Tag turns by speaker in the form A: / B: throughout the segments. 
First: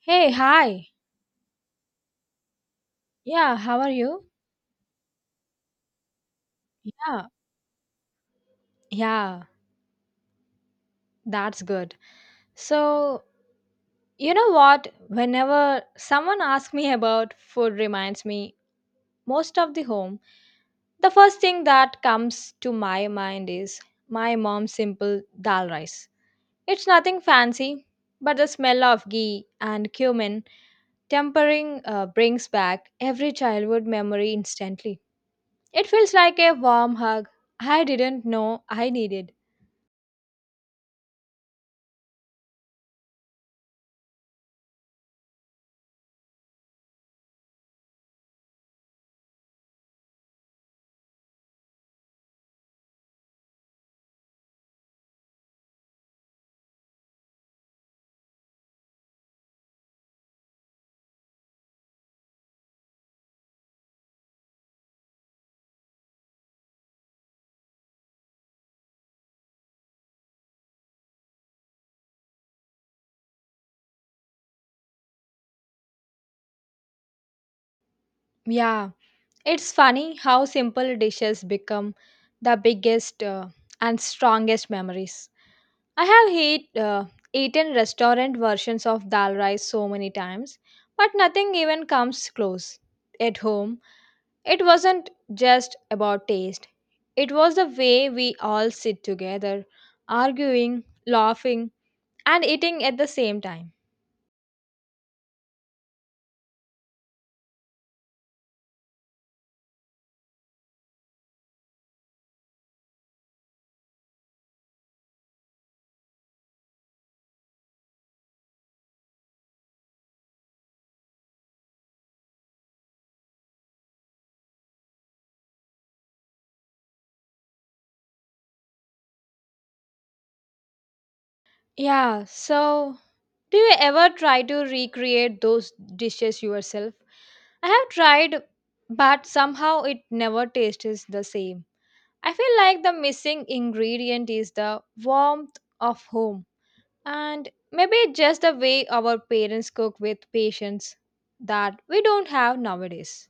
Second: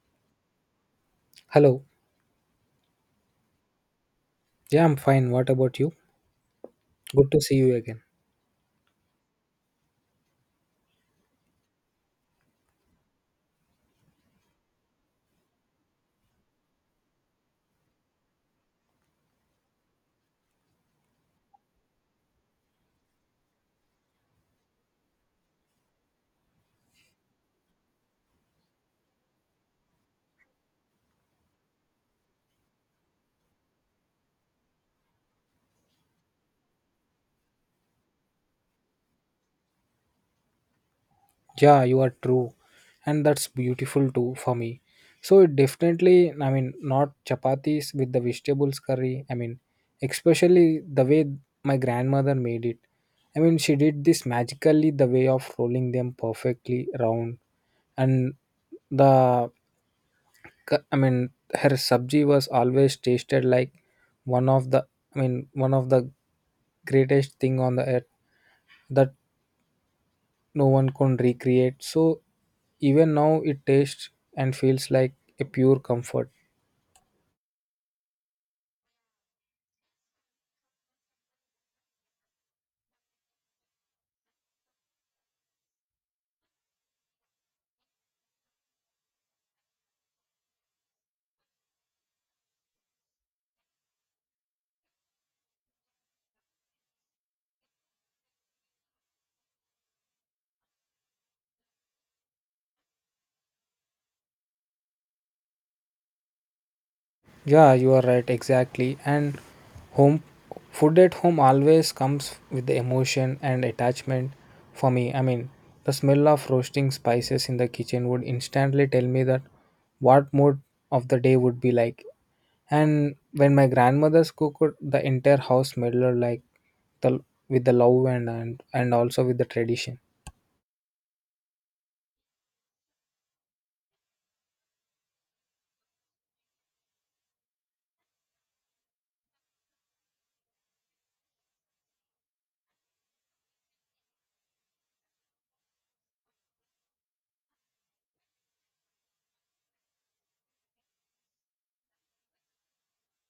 A: Hey, hi.
B: Hello.
A: Yeah, how are you?
B: Yeah, I'm fine. What about you?
A: Yeah,
B: Good to see you again.
A: yeah, that's good. So, you know what? Whenever someone asks me about food reminds me most of the home, the first thing that comes to my mind is my mom's simple dal rice. It's nothing fancy, but the smell of ghee and cumin tempering brings back every childhood memory instantly. It feels like a warm hug I didn't know I needed.
B: Yeah, you are true. And that's beautiful too for me. So it definitely, I mean, not chapatis with the vegetables curry. I mean, especially the way my grandmother made it. I mean, she did this magically the way of rolling them perfectly round and the I mean, her sabji was always tasted like one of the, I mean, one of the greatest thing on the earth that no one can recreate. So even now it tastes and feels like a pure comfort.
A: Yeah. It's funny how simple dishes become the biggest and strongest memories. I have eaten restaurant versions of dal rice so many times, but nothing even comes close. At home, it wasn't just about taste, it was the way we all sit together, arguing, laughing, and eating at the same time.
B: Yeah, you are right, exactly. And home food at home always comes with the emotion and attachment for me. I mean, the smell of roasting spices in the kitchen would instantly tell me that what mood of the day would be like. And when my grandmother's cooked, the entire house smelled like the with the love and also with the tradition.
A: Yeah, so do you ever try to recreate those dishes yourself? I have tried, but somehow it never tastes the same. I feel like the missing ingredient is the warmth of home, and maybe just the way our parents cook with patience that we don't have nowadays.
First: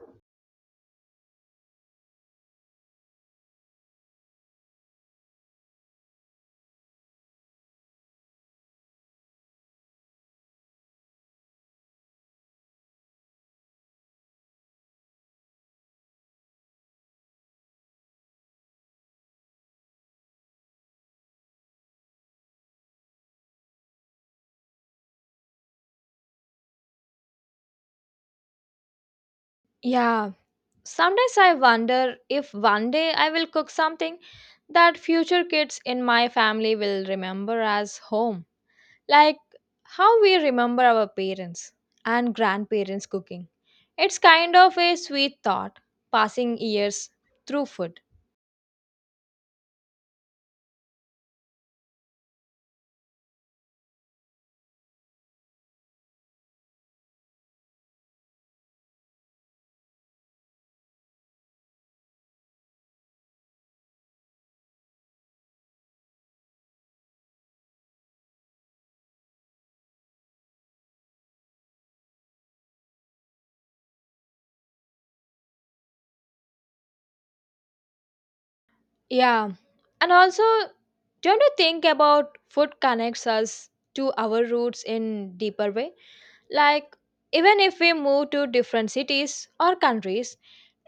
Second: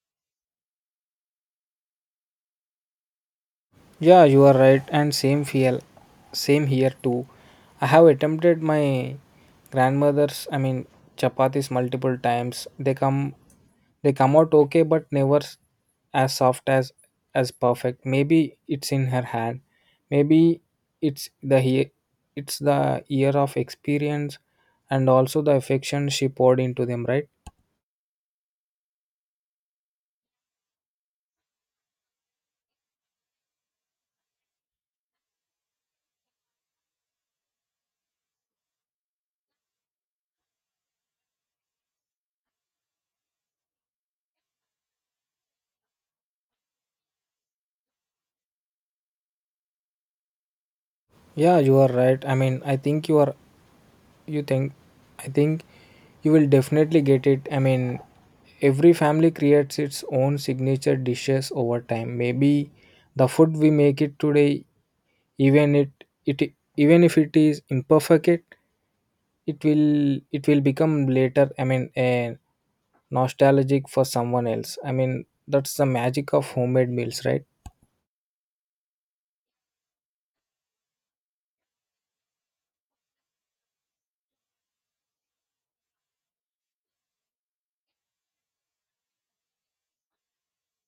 B: Yeah, you are right, and same feel, same here too. I have attempted my grandmother's, I mean, chapatis multiple times. They come out okay, but never as soft as perfect. Maybe it's in her hand. Maybe it's the he, it's the year of experience, and also the affection she poured into them. Right?
A: Yeah, sometimes I wonder if one day I will cook something that future kids in my family will remember as home. Like how we remember our parents and grandparents cooking. It's kind of a sweet thought, passing years through food.
B: Yeah, you are right. I mean, I think you are you think I think you will definitely get it. I mean, every family creates its own signature dishes over time. Maybe the food we make it today, even it it even if it is imperfect, it will become later, I mean, a nostalgic for someone else. I mean, that's the magic of homemade meals, right?
A: Yeah, and also, don't you think about food connects us to our roots in deeper way? Like, even if we move to different cities or countries,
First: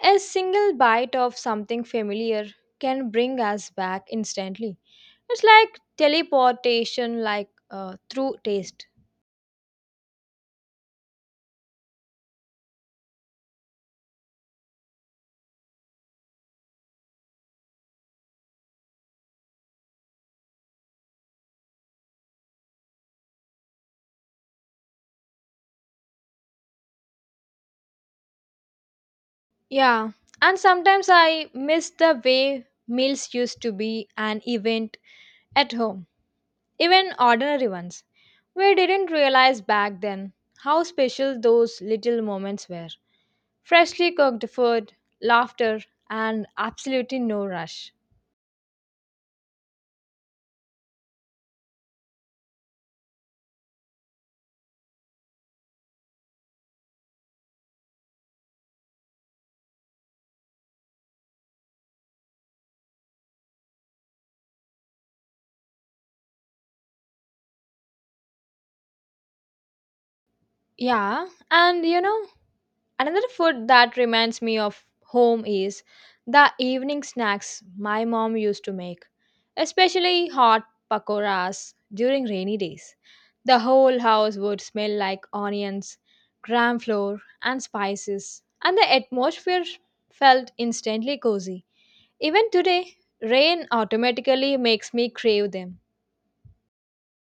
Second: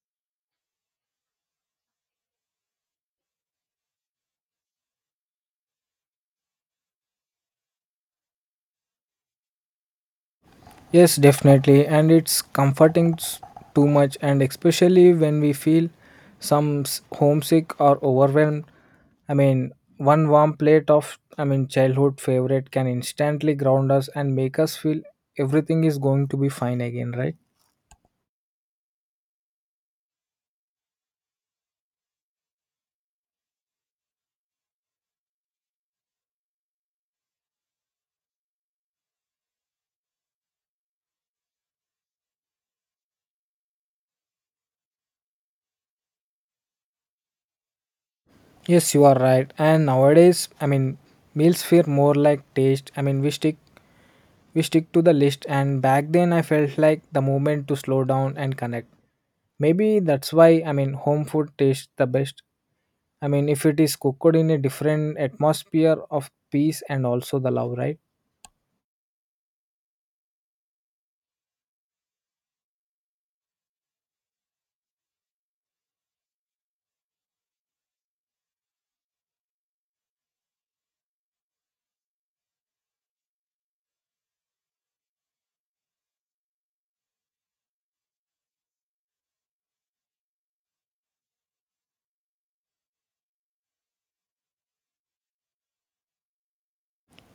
A: a single bite of something familiar can bring us back instantly. It's like teleportation, like through taste.
B: Yes, definitely. And it's comforting too much, and especially when we feel some homesick or overwhelmed. I mean, one warm plate of, I mean, childhood favorite can instantly ground us and make us feel everything is going to be fine again, right?
A: Yeah, and sometimes I miss the way meals used to be an event at home, even ordinary ones. We didn't realize back then how special those little moments were. Freshly cooked food, laughter, and absolutely no rush.
B: Yes, you are right. And nowadays, I mean, meals feel more like taste. I mean, we stick to the list. And back then, I felt like the moment to slow down and connect. Maybe that's why, I mean, home food tastes the best. I mean, if it is cooked in a different atmosphere of peace and also the love, right?
A: Yeah, and you know, another food that reminds me of home is the evening snacks my mom used to make, especially hot pakoras during rainy days. The whole house would smell like onions, gram flour, and spices, and the atmosphere felt instantly cozy. Even today, rain automatically makes me crave them.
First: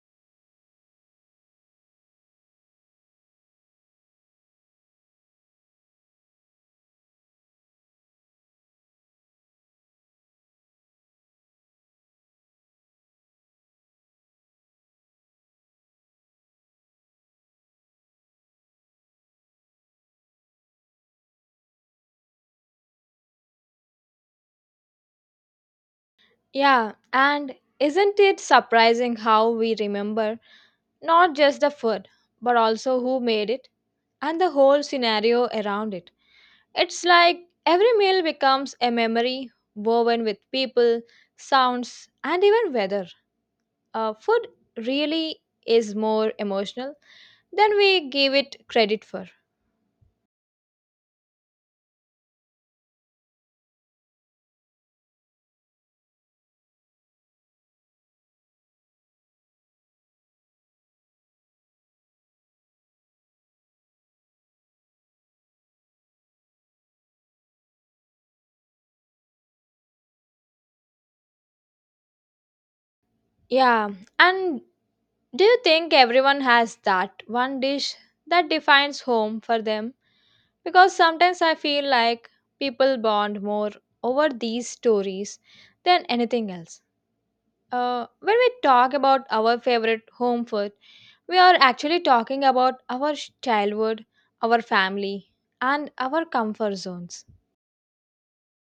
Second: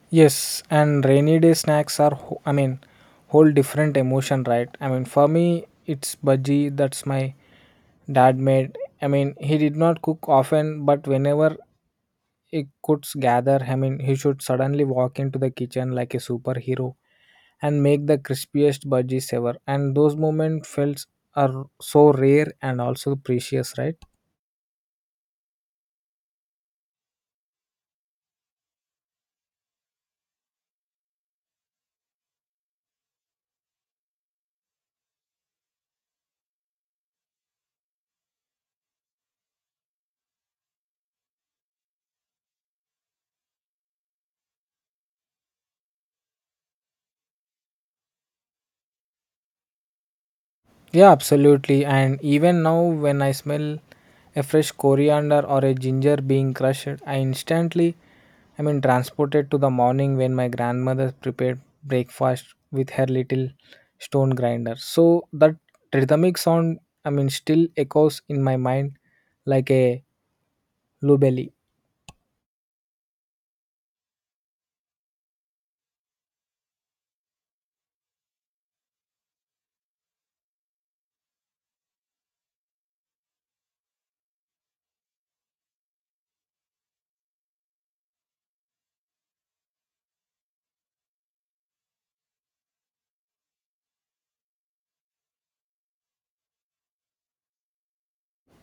B: Yes, and rainy day snacks are, I mean, whole different emotion, right? I mean, for me, it's bhaji that's my dad made. I mean, he did not cook often, but whenever he could gather, I mean, he should suddenly walk into the kitchen like a superhero and make the crispiest bhajis ever. And those moments felt are so rare and also precious, right?
A: Yeah, and isn't it surprising how we remember not just the food but also who made it? And the whole scenario around it. It's like every meal becomes a memory woven with people, sounds, and even weather. Food really is more emotional than we give it credit for.
B: Yeah, absolutely. And even now, when I smell a fresh coriander or a ginger being crushed, I instantly, I mean, transported to the morning when my grandmother prepared breakfast with her little stone grinder. So that rhythmic sound, I mean, still echoes in my mind like a lubelly.
A: Yeah, and do you think everyone has that one dish that defines home for them? Because sometimes I feel like people bond more over these stories than anything else. When we talk about our favorite home food, we are actually talking about our childhood, our family, and our comfort zones.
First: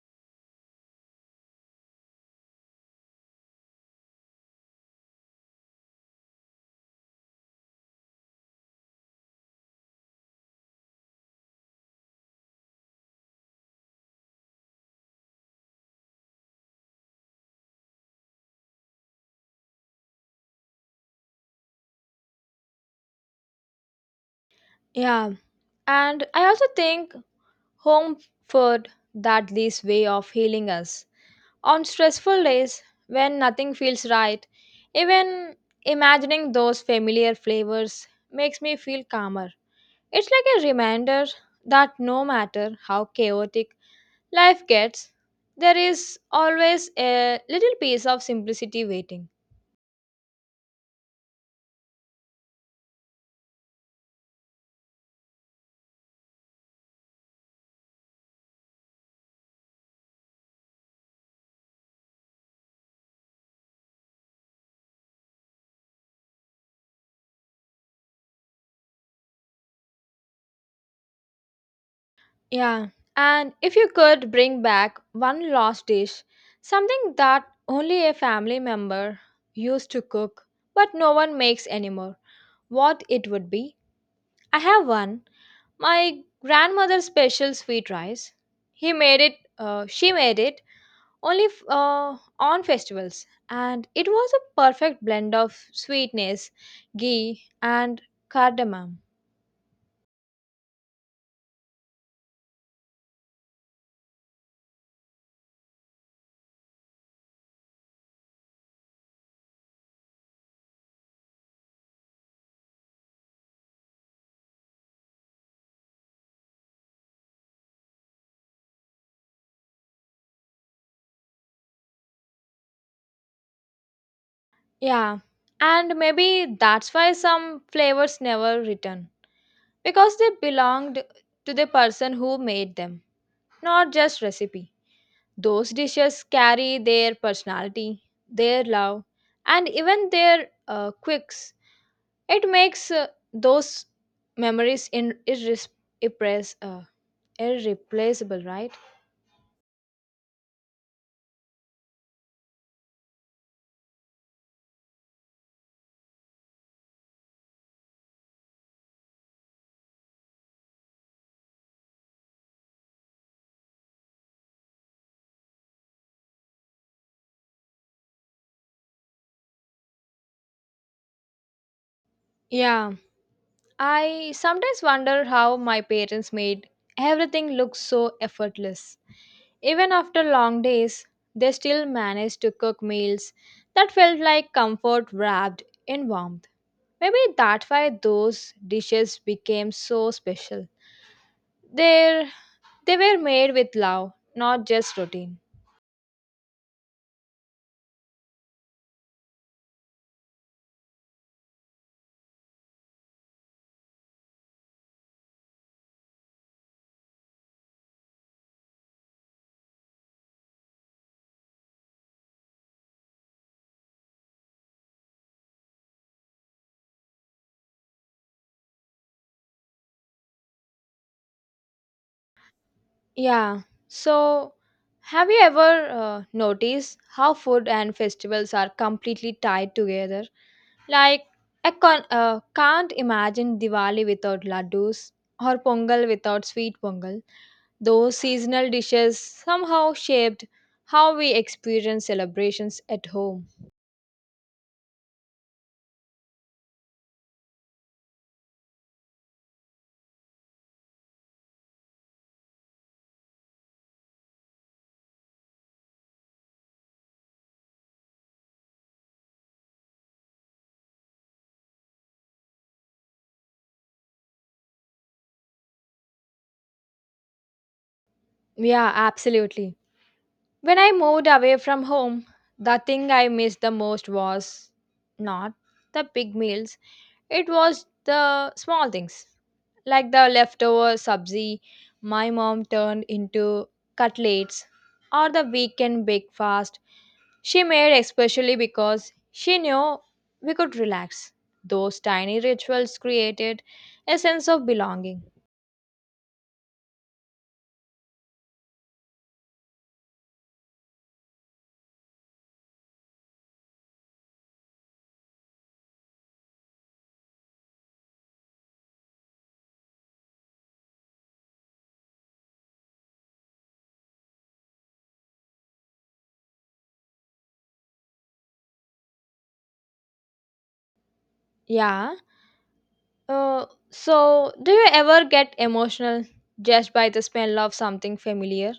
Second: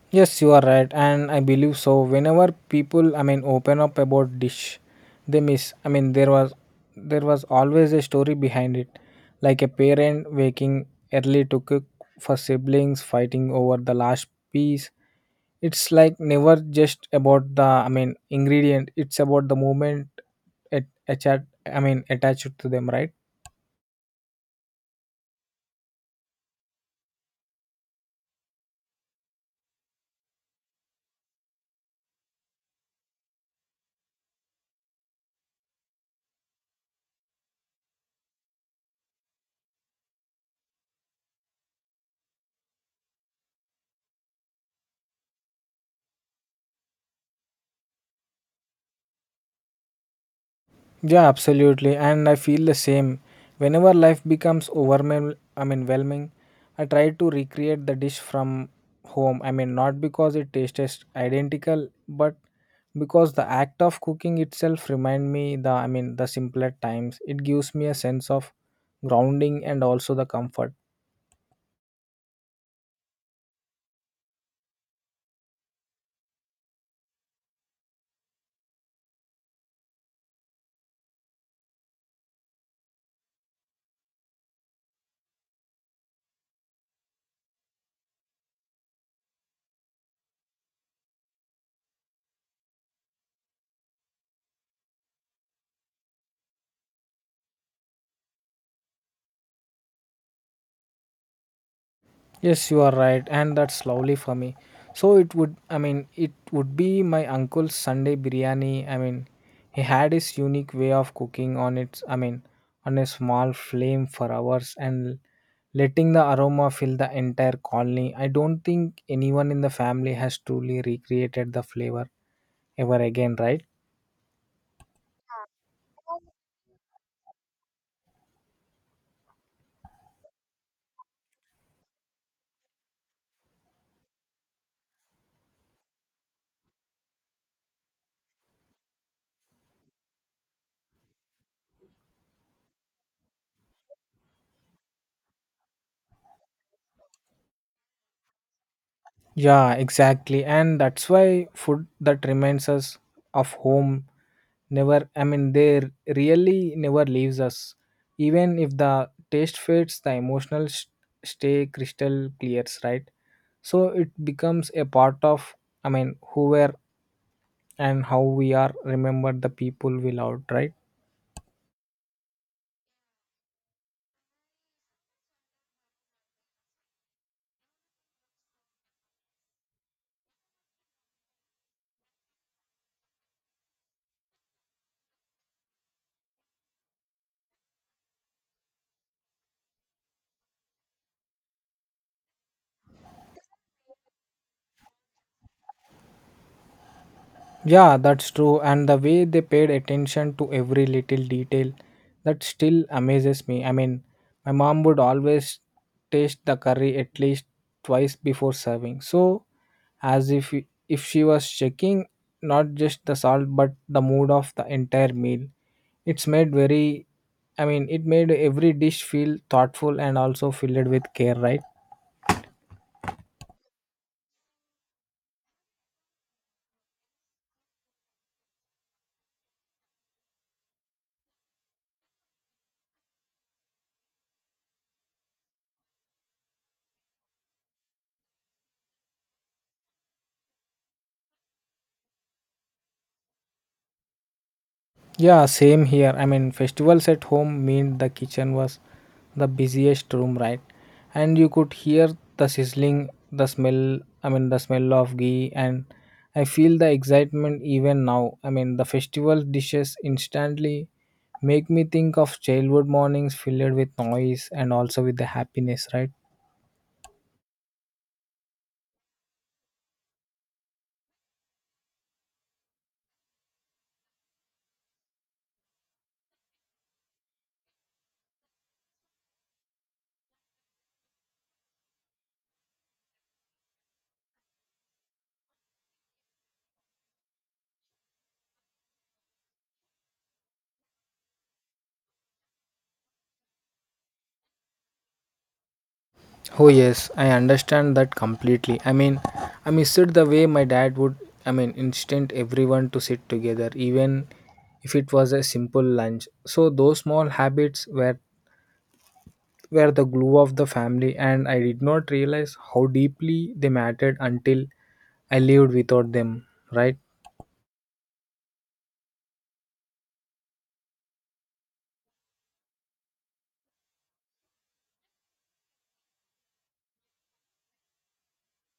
B: Yes, you are right, and I believe so. Whenever people, I mean, open up about dish, they miss. I mean, there was always a story behind it, like a parent waking early to cook for siblings fighting over the last piece. It's like never just about the, I mean, ingredient. It's about the moment it attached. I mean, attached to them, right?
A: Yeah, and I also think home food that this way of healing us. On stressful days when nothing feels right, even imagining those familiar flavors makes me feel calmer. It's like a reminder that no matter how chaotic life gets, there is always a little piece of simplicity waiting.
B: Yeah, absolutely. And I feel the same. Whenever life becomes overwhelming, I mean, whelming, I try to recreate the dish from home. I mean, not because it tastes identical, but because the act of cooking itself remind me the, I mean, the simpler times. It gives me a sense of grounding and also the comfort.
A: Yeah, and if you could bring back one lost dish, something that only a family member used to cook but no one makes anymore, what it would be? I have one. My grandmother's special sweet rice. She made it only on festivals and it was a perfect blend of sweetness ghee and cardamom.
B: Yes, you are right, and that's lovely for me. So it would, I mean, it would be my uncle's Sunday biryani. I mean, he had his unique way of cooking on its, I mean, on a small flame for hours and letting the aroma fill the entire colony. I don't think anyone in the family has truly recreated the flavor ever again, right?
A: Yeah, and maybe that's why some flavors never return because they belonged to the person who made them, not just recipe. Those dishes carry their personality, their love, and even their quirks. It makes those memories irres- uh, irreplaceable, right?
B: Yeah, exactly. And that's why food that reminds us of home never, I mean, they really never leaves us. Even if the taste fades, the emotional stay crystal clears, right? So it becomes a part of, I mean, who were and how we are remembered, the people we loved, right?
A: Yeah. I sometimes wonder how my parents made everything look so effortless. Even after long days, they still managed to cook meals that felt like comfort wrapped in warmth. Maybe that's why those dishes became so special. They're, they were made with love, not just routine.
B: Yeah, that's true. And the way they paid attention to every little detail, that still amazes me. I mean, my mom would always taste the curry at least twice before serving, so as if she was checking not just the salt but the mood of the entire meal. It's made very, I mean, it made every dish feel thoughtful and also filled with care, right?
A: Yeah. So, have you ever noticed how food and festivals are completely tied together? Like, I can't imagine Diwali without laddus or pongal without sweet pongal. Those seasonal dishes somehow shaped how we experience celebrations at home.
B: Yeah, same here. I mean, festivals at home meant the kitchen was the busiest room, right? And you could hear the sizzling, the smell, I mean, the smell of ghee, and I feel the excitement even now. I mean, the festival dishes instantly make me think of childhood mornings filled with noise and also with the happiness, right?
A: Yeah, absolutely. When I moved away from home, the thing I missed the most was not the big meals. It was the small things, like the leftover sabzi my mom turned into cutlets, or the weekend breakfast she made especially because she knew we could relax. Those tiny rituals created a sense of belonging.
B: Oh yes, I understand that completely. I mean, I miss it the way my dad would. I mean, instant everyone to sit together, even if it was a simple lunch. So those small habits were the glue of the family, and I did not realize how deeply they mattered until I lived without them. Right?
A: Yeah, so, do you ever get emotional just by the smell of something familiar,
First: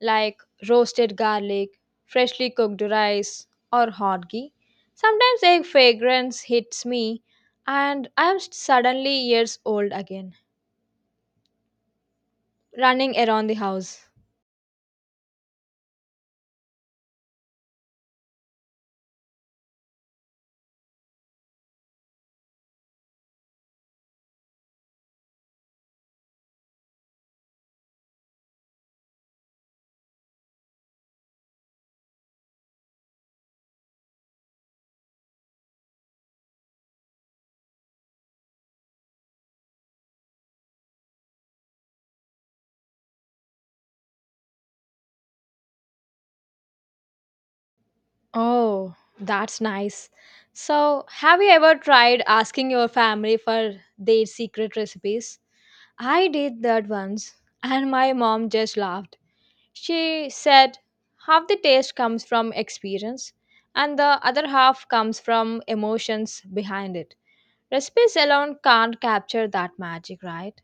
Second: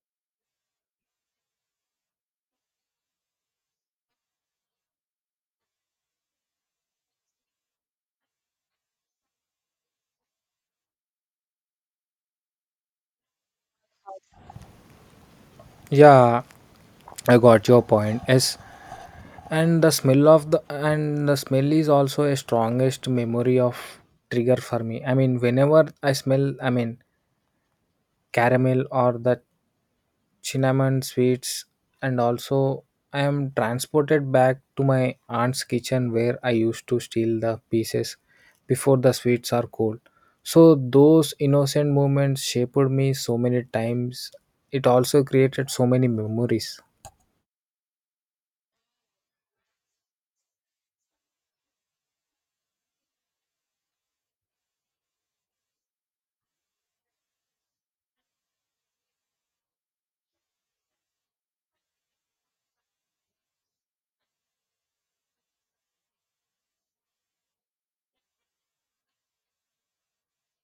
A: like roasted garlic, freshly cooked rice, or hot ghee? Sometimes a fragrance hits me, and I am suddenly years old again, running around the house.
B: Yeah, I got your point. Yes, and the smell of the and the smell is also a strongest memory of trigger for me. I mean, whenever I smell, I mean, caramel or the cinnamon sweets and also I am transported back to my aunt's kitchen where I used to steal the pieces before the sweets are cold. So those innocent moments shaped me so many times. It also created so many memories.
A: Oh, that's nice. So, have you ever tried asking your family for their secret recipes? I did that once, and my mom just laughed. She said, half the taste comes from experience and the other half comes from emotions behind it. Recipes alone can't capture that magic, right?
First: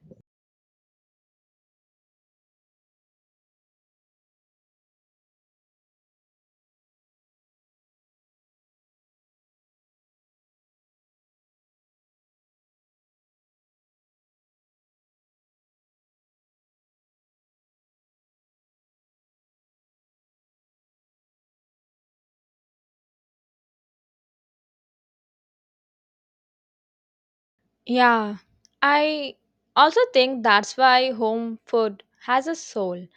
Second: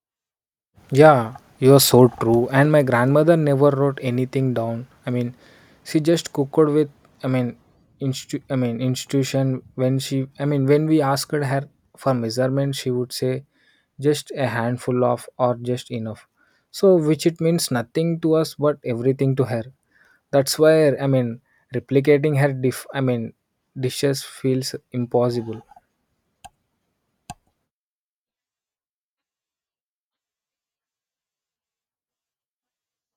B: Yeah, you are so true. And my grandmother never wrote anything down. I mean, she just cooked with. I mean, I mean, institution. When she, I mean, when we asked her for measurement, she would say, just a handful of or just enough. So, which it means nothing to us, but everything to her. That's why, I mean, replicating her dif. I mean, dishes feels impossible.
A: Yeah. I also think that's why home food has a soul.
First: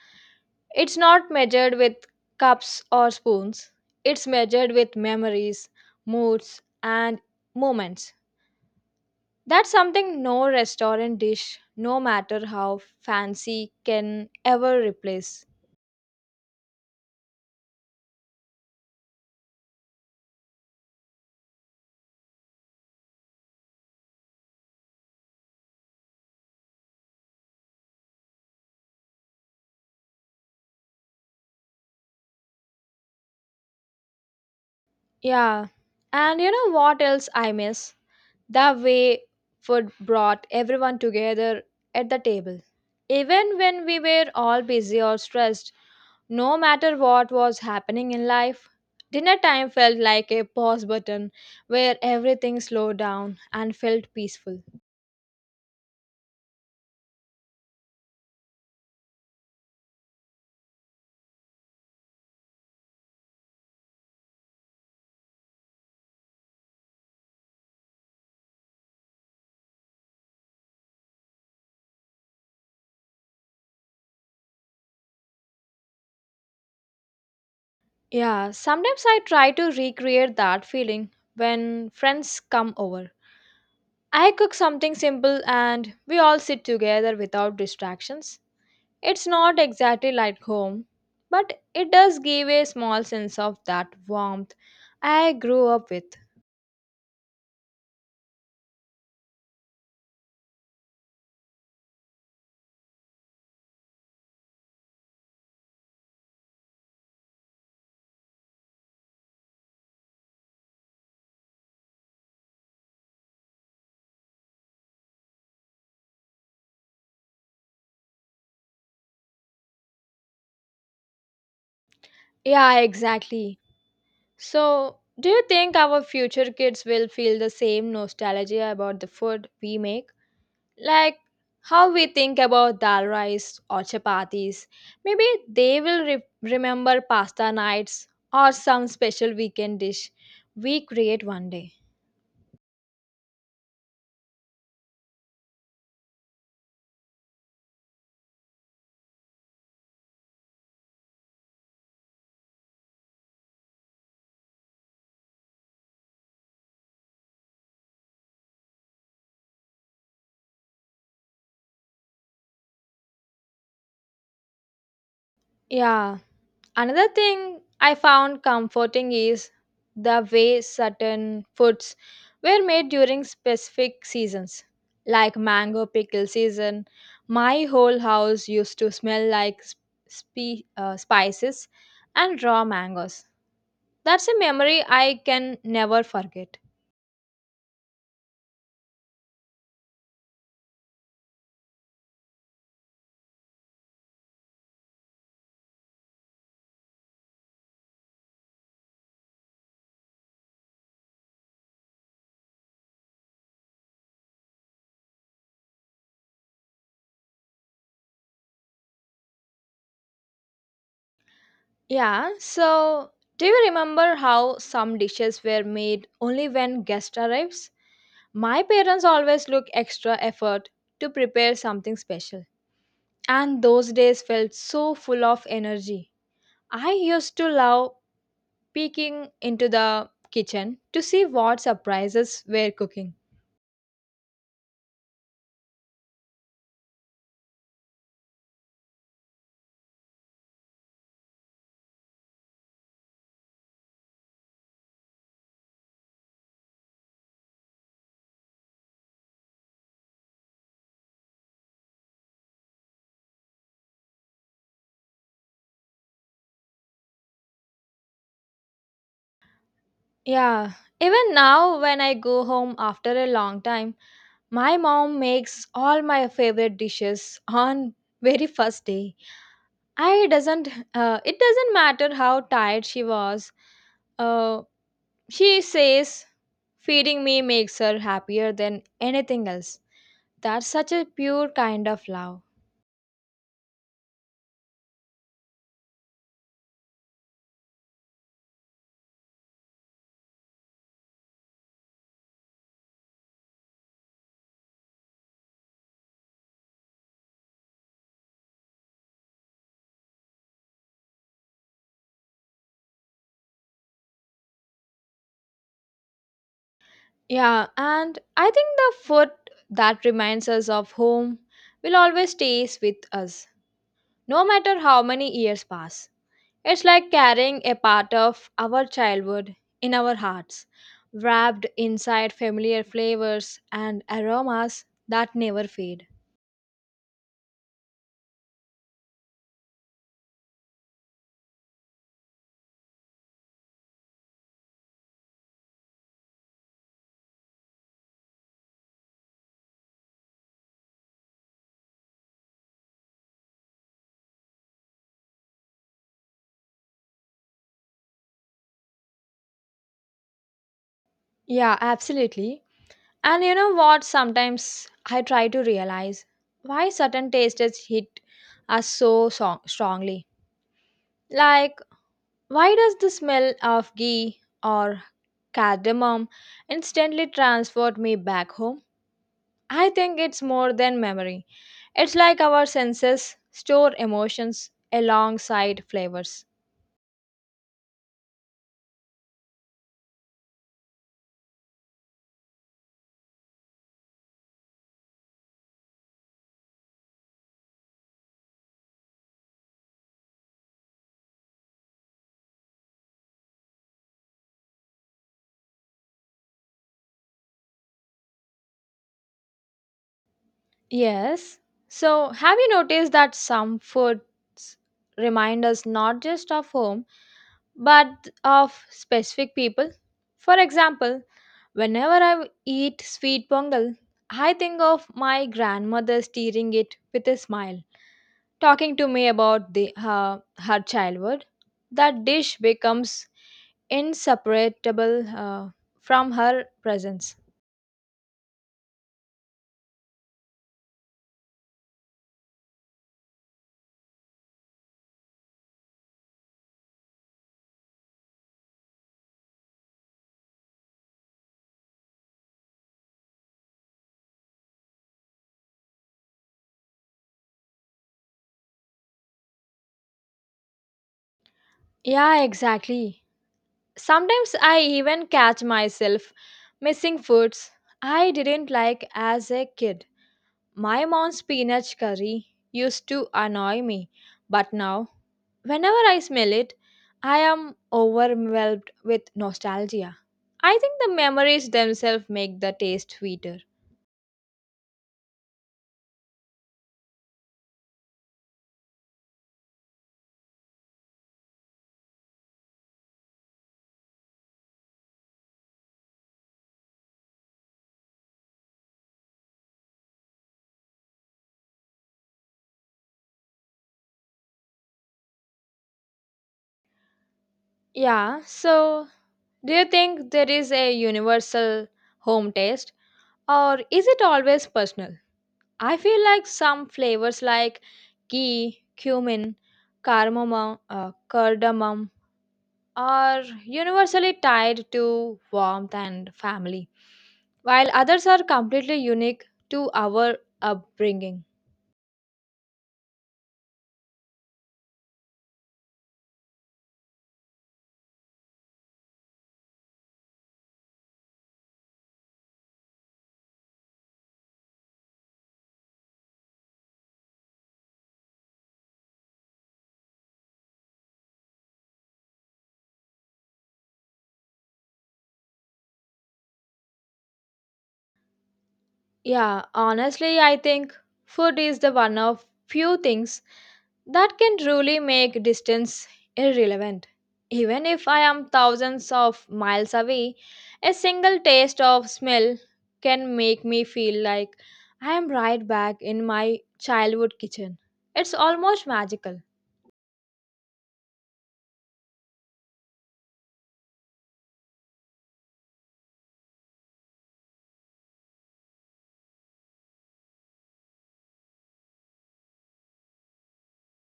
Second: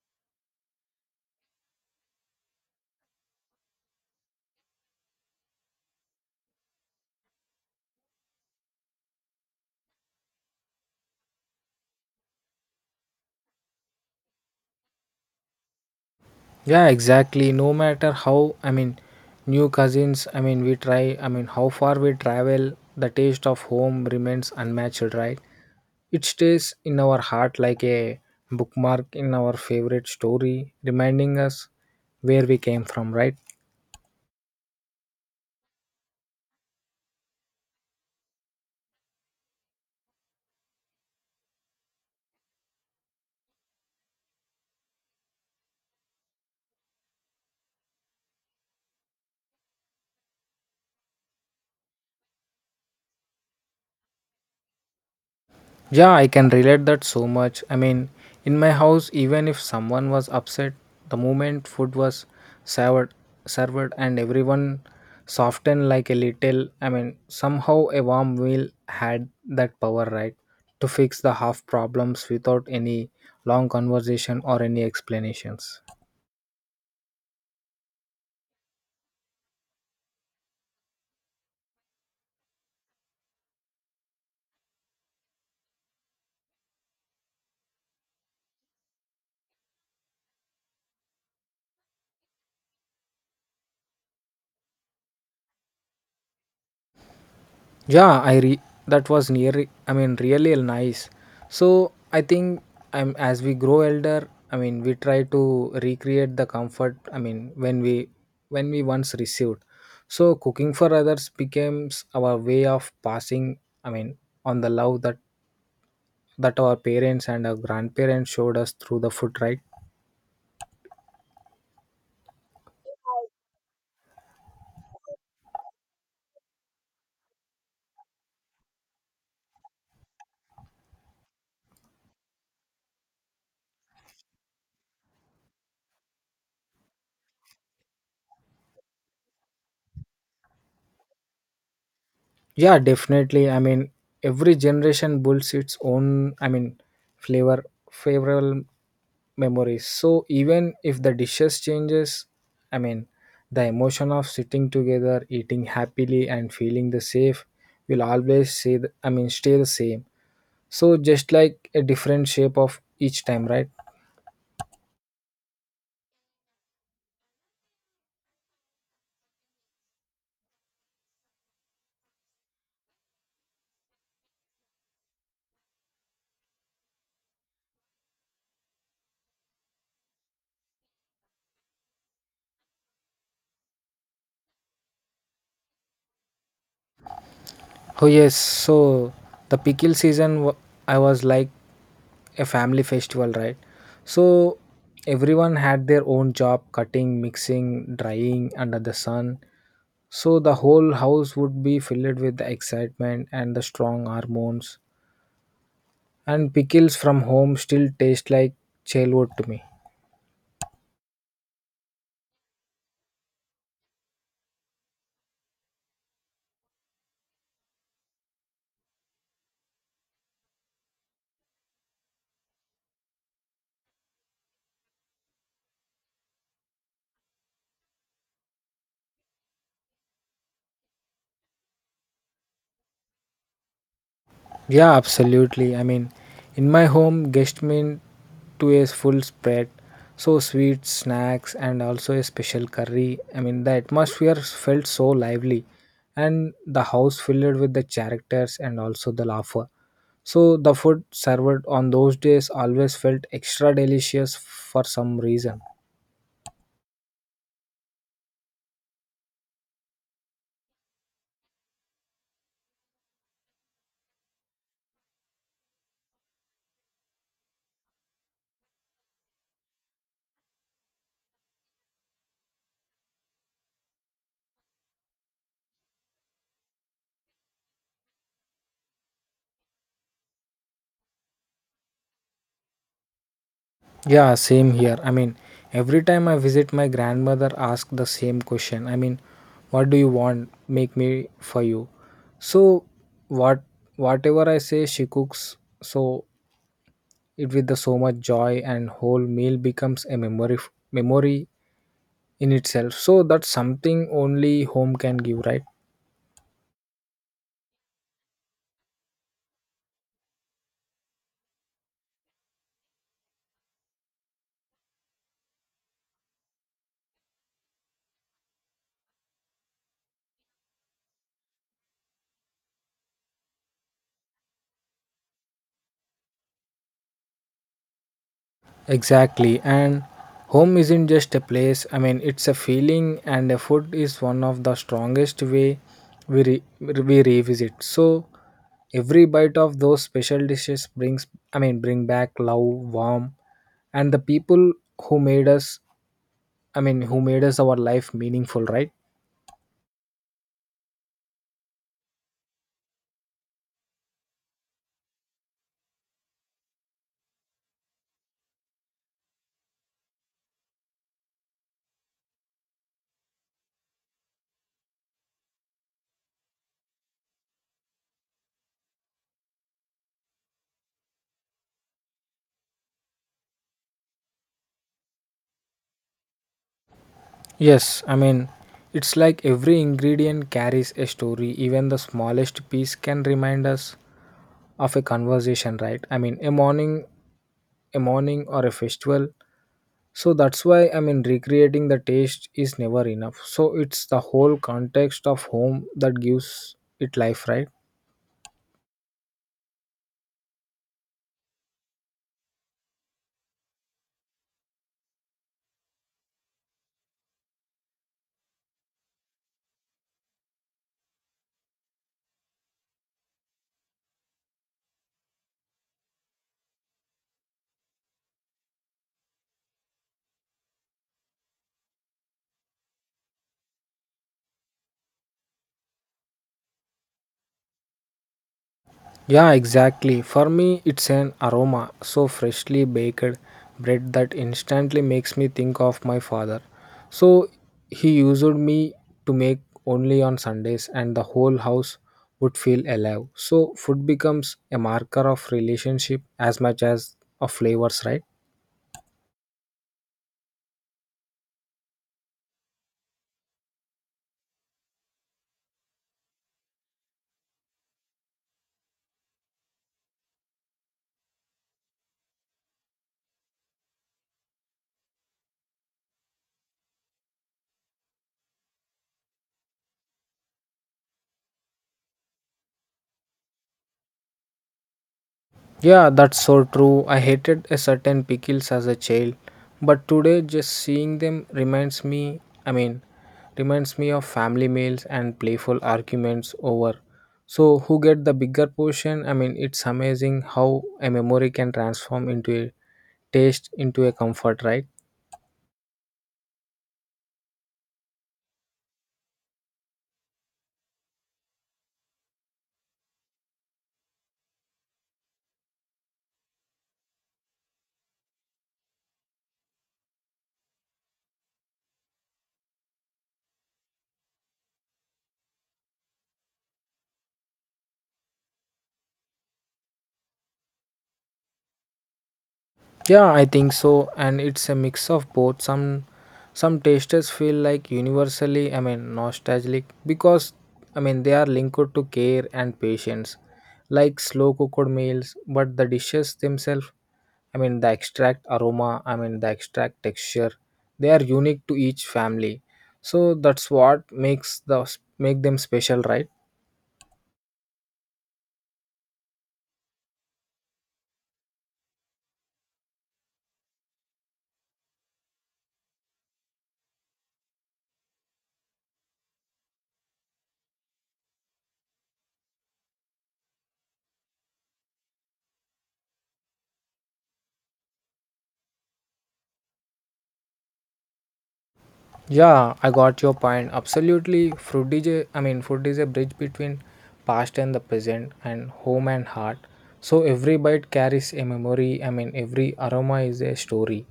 A: It's not measured with cups or spoons, it's measured with memories, moods, and moments. That's something no restaurant dish, no matter how fancy, can ever replace.
B: Yeah, exactly. No matter how, I mean, new cousins, I mean, we try, I mean, how far we travel, the taste of home remains unmatched, right? It stays in our heart like a bookmark in our favorite story, reminding us where we came from, right?
A: Yeah. And you know what else I miss? The way food brought everyone together at the table. Even when we were all busy or stressed, no matter what was happening in life, dinner time felt like a pause button where everything slowed down and felt peaceful.
B: Yeah, I can relate that so much. I mean, in my house, even if someone was upset, the moment food was served, served, and everyone softened like a little, I mean, somehow a warm meal had that power, right, to fix the half problems without any long conversation or any explanations.
A: Yeah, sometimes I try to recreate that feeling when friends come over. I cook something simple and we all sit together without distractions. It's not exactly like home, but it does give a small sense of that warmth I grew up with.
B: Yeah, that was nearly, I mean, really nice. So I think I'm as we grow elder, I mean, we try to recreate the comfort, I mean, when we once received. So cooking for others becomes our way of passing, I mean, on the love that our parents and our grandparents showed us through the food, right?
A: Yeah, exactly. So, do you think our future kids will feel the same nostalgia about the food we make? Like how we think about dal rice or chapatis. Maybe they will remember pasta nights or some special weekend dish we create one day.
B: Yeah, definitely. I mean, every generation builds its own, I mean, flavor, favorable memories. So even if the dishes changes, I mean, the emotion of sitting together, eating happily, and feeling the safe will always say, the, I mean, stay the same. So just like a different shape of each time, right?
A: Yeah, another thing I found comforting is the way certain foods were made during specific seasons. Like mango pickle season, my whole house used to smell like spices and raw mangoes. That's a memory I can never forget.
B: Oh yes. So the pickle season, I was like a family festival, right? So everyone had their own job cutting, mixing, drying under the sun. So the whole house would be filled with the excitement and the strong hormones. And pickles from home still taste like childhood to me.
A: Yeah, so do you remember how some dishes were made only when guest arrives? My parents always look extra effort to prepare something special, and those days felt so full of energy. I used to love peeking into the kitchen to see what surprises were cooking.
B: Yeah, absolutely. I mean, in my home, guests mean to a full spread, so sweets, snacks, and also a special curry. I mean, the atmosphere felt so lively, and the house filled with the characters and also the laughter. So the food served on those days always felt extra delicious for some reason.
A: Yeah, even now when I go home after a long time, my mom makes all my favorite dishes on very first day. I doesn't it doesn't matter how tired she was. Uh, she says feeding me makes her happier than anything else. That's such a pure kind of love.
B: Yeah, same here. I mean, every time I visit my grandmother ask the same question. I mean, what do you want? Make me for you. So what whatever I say she cooks, so it with the so much joy and whole meal becomes a memory in itself. So that's something only home can give, right?
A: Yeah, and I think the food that reminds us of home will always stays with us no matter how many years pass. It's like carrying a part of our childhood in our hearts, wrapped inside familiar flavors and aromas that never fade.
B: Exactly. And home isn't just a place. I mean, it's a feeling, and a food is one of the strongest way we revisit. So every bite of those special dishes brings, I mean, bring back love, warm, and the people who made us. I mean, who made us our life meaningful, right?
A: Yeah, absolutely. And you know what? Sometimes I try to realize why certain tastes hit us strongly. Like, why does the smell of ghee or cardamom instantly transport me back home? I think it's more than memory. It's like our senses store emotions alongside flavors.
B: Yes, I mean, it's like every ingredient carries a story. Even the smallest piece can remind us of a conversation, right? I mean, a morning or a festival. So that's why, I mean, recreating the taste is never enough. So it's the whole context of home that gives it life, right?
A: Yes. So, have you noticed that some foods remind us not just of home, but of specific people? For example, whenever I eat sweet pongal, I think of my grandmother stirring it with a smile. Talking to me about her childhood. That dish becomes inseparable from her presence.
B: Yeah, exactly. For me, it's an aroma so freshly baked bread that instantly makes me think of my father. So he used me to make only on Sundays, and the whole house would feel alive. So food becomes a marker of relationship as much as of flavors, right?
A: Yeah, exactly. Sometimes I even catch myself missing foods I didn't like as a kid. My mom's peanut curry used to annoy me, but now, whenever I smell it, I am overwhelmed with nostalgia. I think the memories themselves make the taste sweeter.
B: Yeah, that's so true. I hated a certain pickles as a child, but today just seeing them I mean, reminds me of family meals and playful arguments over so who get the bigger portion. I mean, it's amazing how a memory can transform into a taste into a comfort, right?
A: Yeah, so do you think there is a universal home taste or is it always personal? I feel like some flavors like ghee, cumin, cardamom are universally tied to warmth and family, while others are completely unique to our upbringing.
B: Yeah, I think so, and it's a mix of both. Some tasters feel like universally, I mean, nostalgic because I mean they are linked to care and patience, like slow cooked meals. But the dishes themselves, I mean, the extract aroma, I mean, the extract texture, they are unique to each family. So that's what makes the make them special, right?
A: Yeah, honestly, I think food is the one of few things that can truly make distance irrelevant. Even if I am thousands of miles away, a single taste of smell can make me feel like I am right back in my childhood kitchen. It's almost magical.
B: Yeah, I got your point. Absolutely. Food is a—I mean, food is a bridge between past and the present and home and heart. So every bite carries a memory. I mean, every aroma is a story.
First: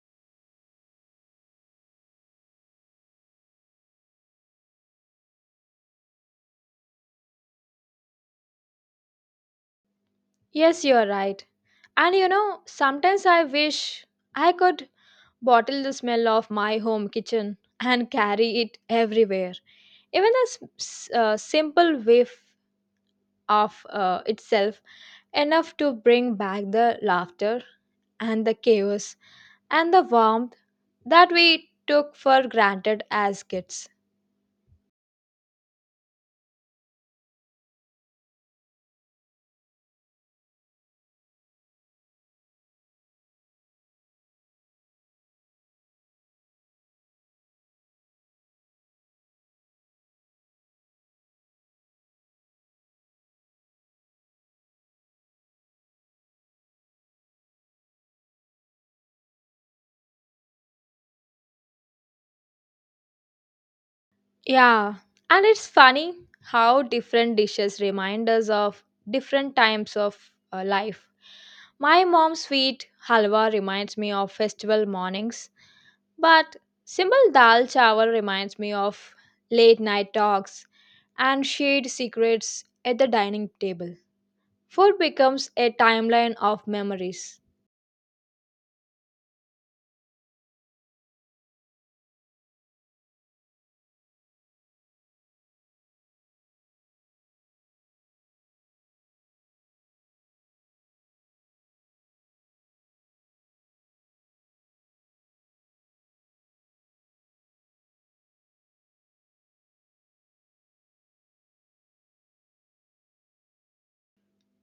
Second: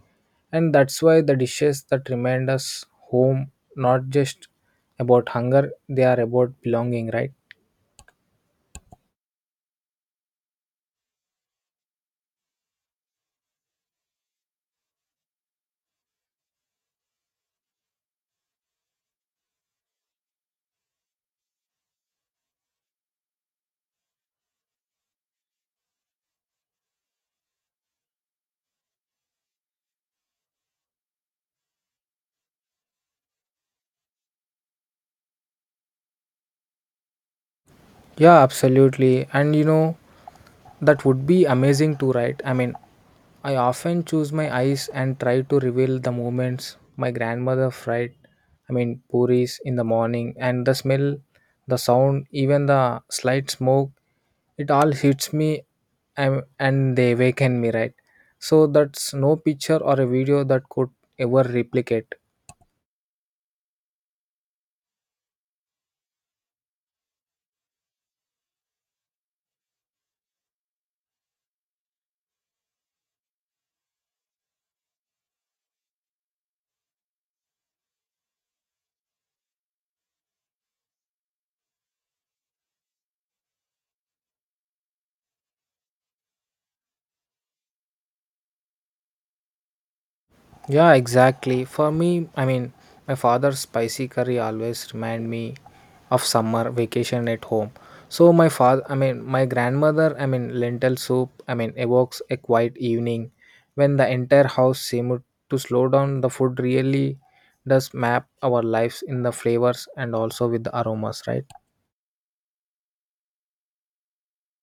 B: And that's why the dishes that remind us home, not just about hunger, they are about belonging, right?
A: Yes, you're right. And you know, sometimes I wish I could bottle the smell of my home kitchen and carry it everywhere. Even the simple whiff of itself enough to bring back the laughter and the chaos and the warmth that we took for granted as kids.
B: Yeah, absolutely. And you know, that would be amazing too, right? I mean, I often choose my eyes and try to reveal the moments my grandmother fried, I mean, puris in the morning, and the smell, the sound, even the slight smoke, it all hits me and they awaken me, right? So, that's no picture or a video that could ever replicate.
A: Yeah, and it's funny how different dishes remind us of different times of life. My mom's sweet halwa reminds me of festival mornings, but simple dal chawal reminds me of late night talks and shared secrets at the dining table. Food becomes a timeline of memories.
B: Yeah, exactly. For me, I mean, my father's spicy curry always remind me of summer vacation at home. So my father, I mean, my grandmother, I mean, lentil soup, I mean, evokes a quiet evening when the entire house seemed to slow down. The food really does map our lives in the flavors and also with the aromas, right?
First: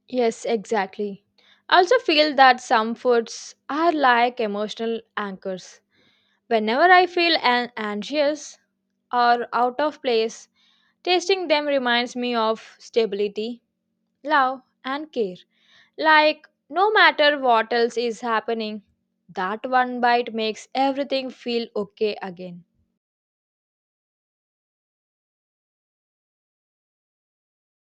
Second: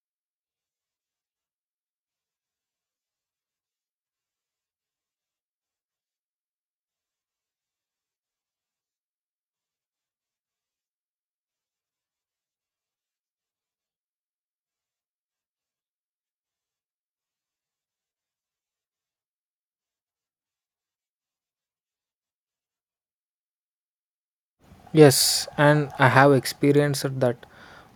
A: Yes, exactly. I also feel that some foods are like emotional anchors. Whenever I feel anxious or out of place, tasting them reminds me of stability, love, and care. Like, no matter what else is happening, that one bite makes everything feel okay again.
B: Yes, and I have experienced that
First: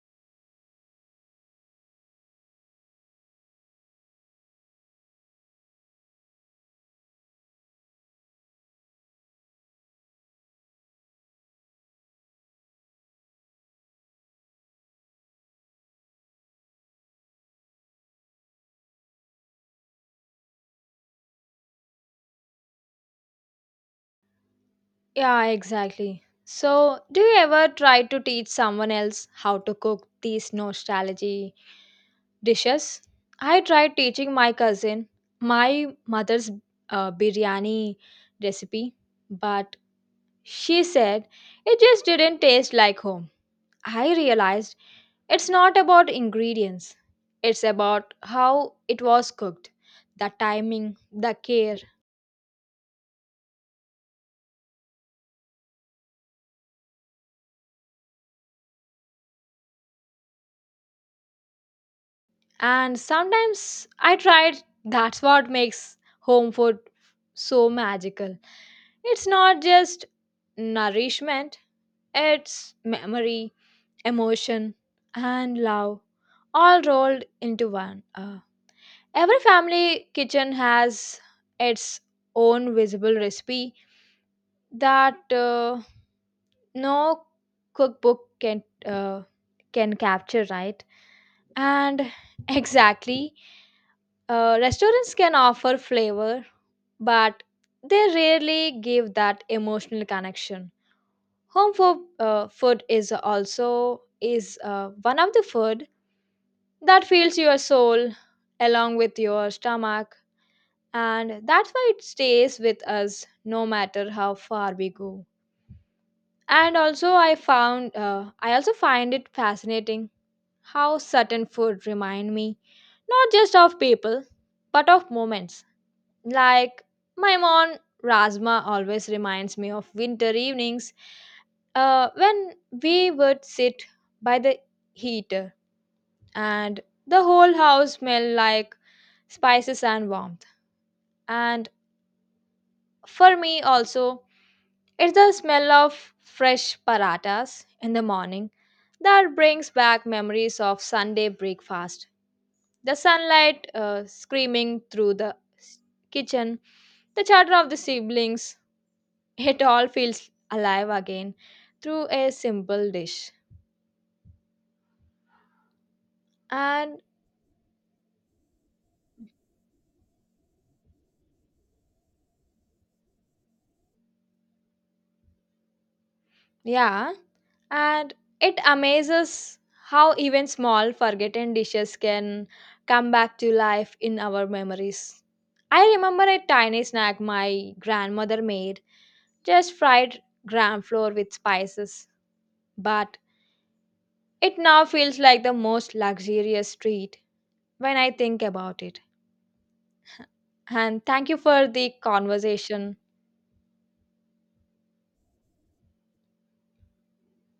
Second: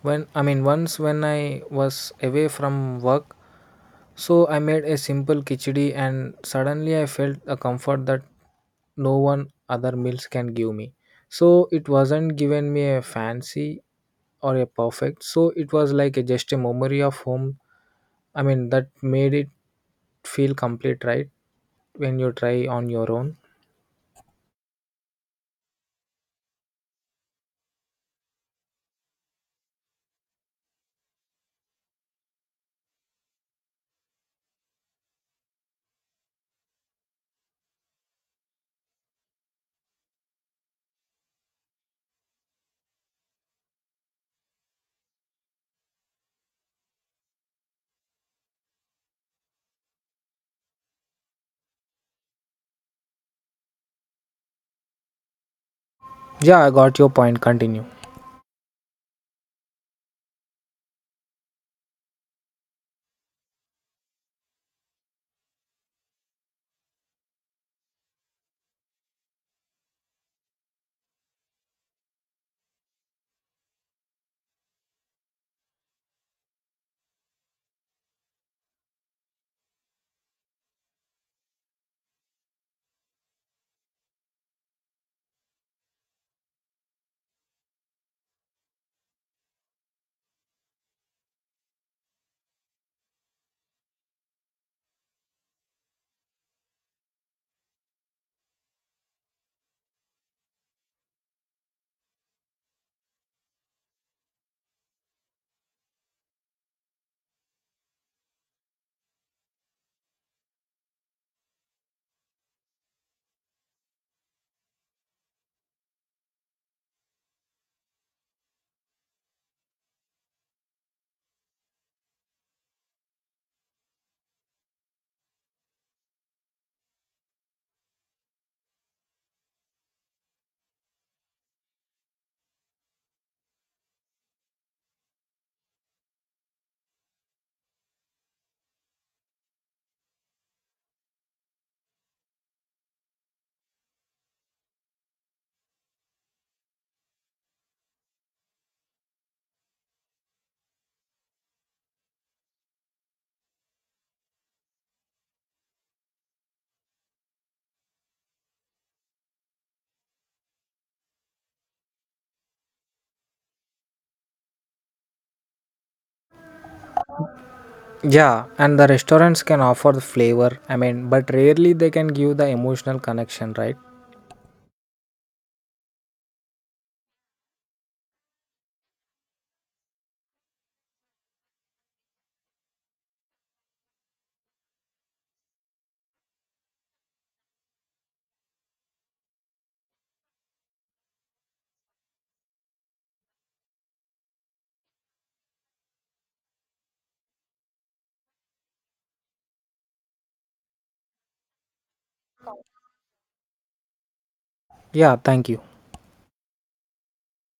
B: when I mean once when I was away from work. So I made a simple khichdi and suddenly I felt a comfort that no one other meals can give me. So it wasn't given me a fancy or a perfect. So it was like a, just a memory of home. I mean that made it feel complete, right? When you try on your own.
A: Yeah, exactly. So, do you ever try to teach someone else how to cook these nostalgia dishes? I tried teaching my cousin my mother's biryani recipe, but she said it just didn't taste like home. I realized it's not about ingredients, it's about how it was cooked, the timing, the care.
B: Yeah, I got your point. Continue.
A: And sometimes I tried, that's what makes home food so magical. It's not just nourishment, it's memory, emotion, and love all rolled into one. Every family kitchen has its own visible recipe that no cookbook can capture, right? And exactly. Restaurants can offer flavor, but they rarely give that emotional connection. Home for, food is also is one of the food that fills your soul along with your stomach, and that's why it stays with us no matter how far we go. And also, I also find it fascinating how certain food remind me not just of people but of moments. Like my mom Razma always reminds me of winter evenings when we would sit by the heater and the whole house smelled like spices and warmth. And for me also, it's the smell of fresh paratas in the morning that brings back memories of Sunday breakfast. The sunlight screaming through the kitchen, the chatter of the siblings, it all feels alive again through a simple dish. And
B: Yeah, and the restaurants can offer the flavor. I mean, but rarely they can give the emotional connection, right?
A: yeah, and it amazes how even small forgotten dishes can come back to life in our memories. I remember a tiny snack my grandmother made, just fried gram flour with spices, but it now feels like the most luxurious treat when I think about it. And thank you for the conversation.
B: Yeah, thank you.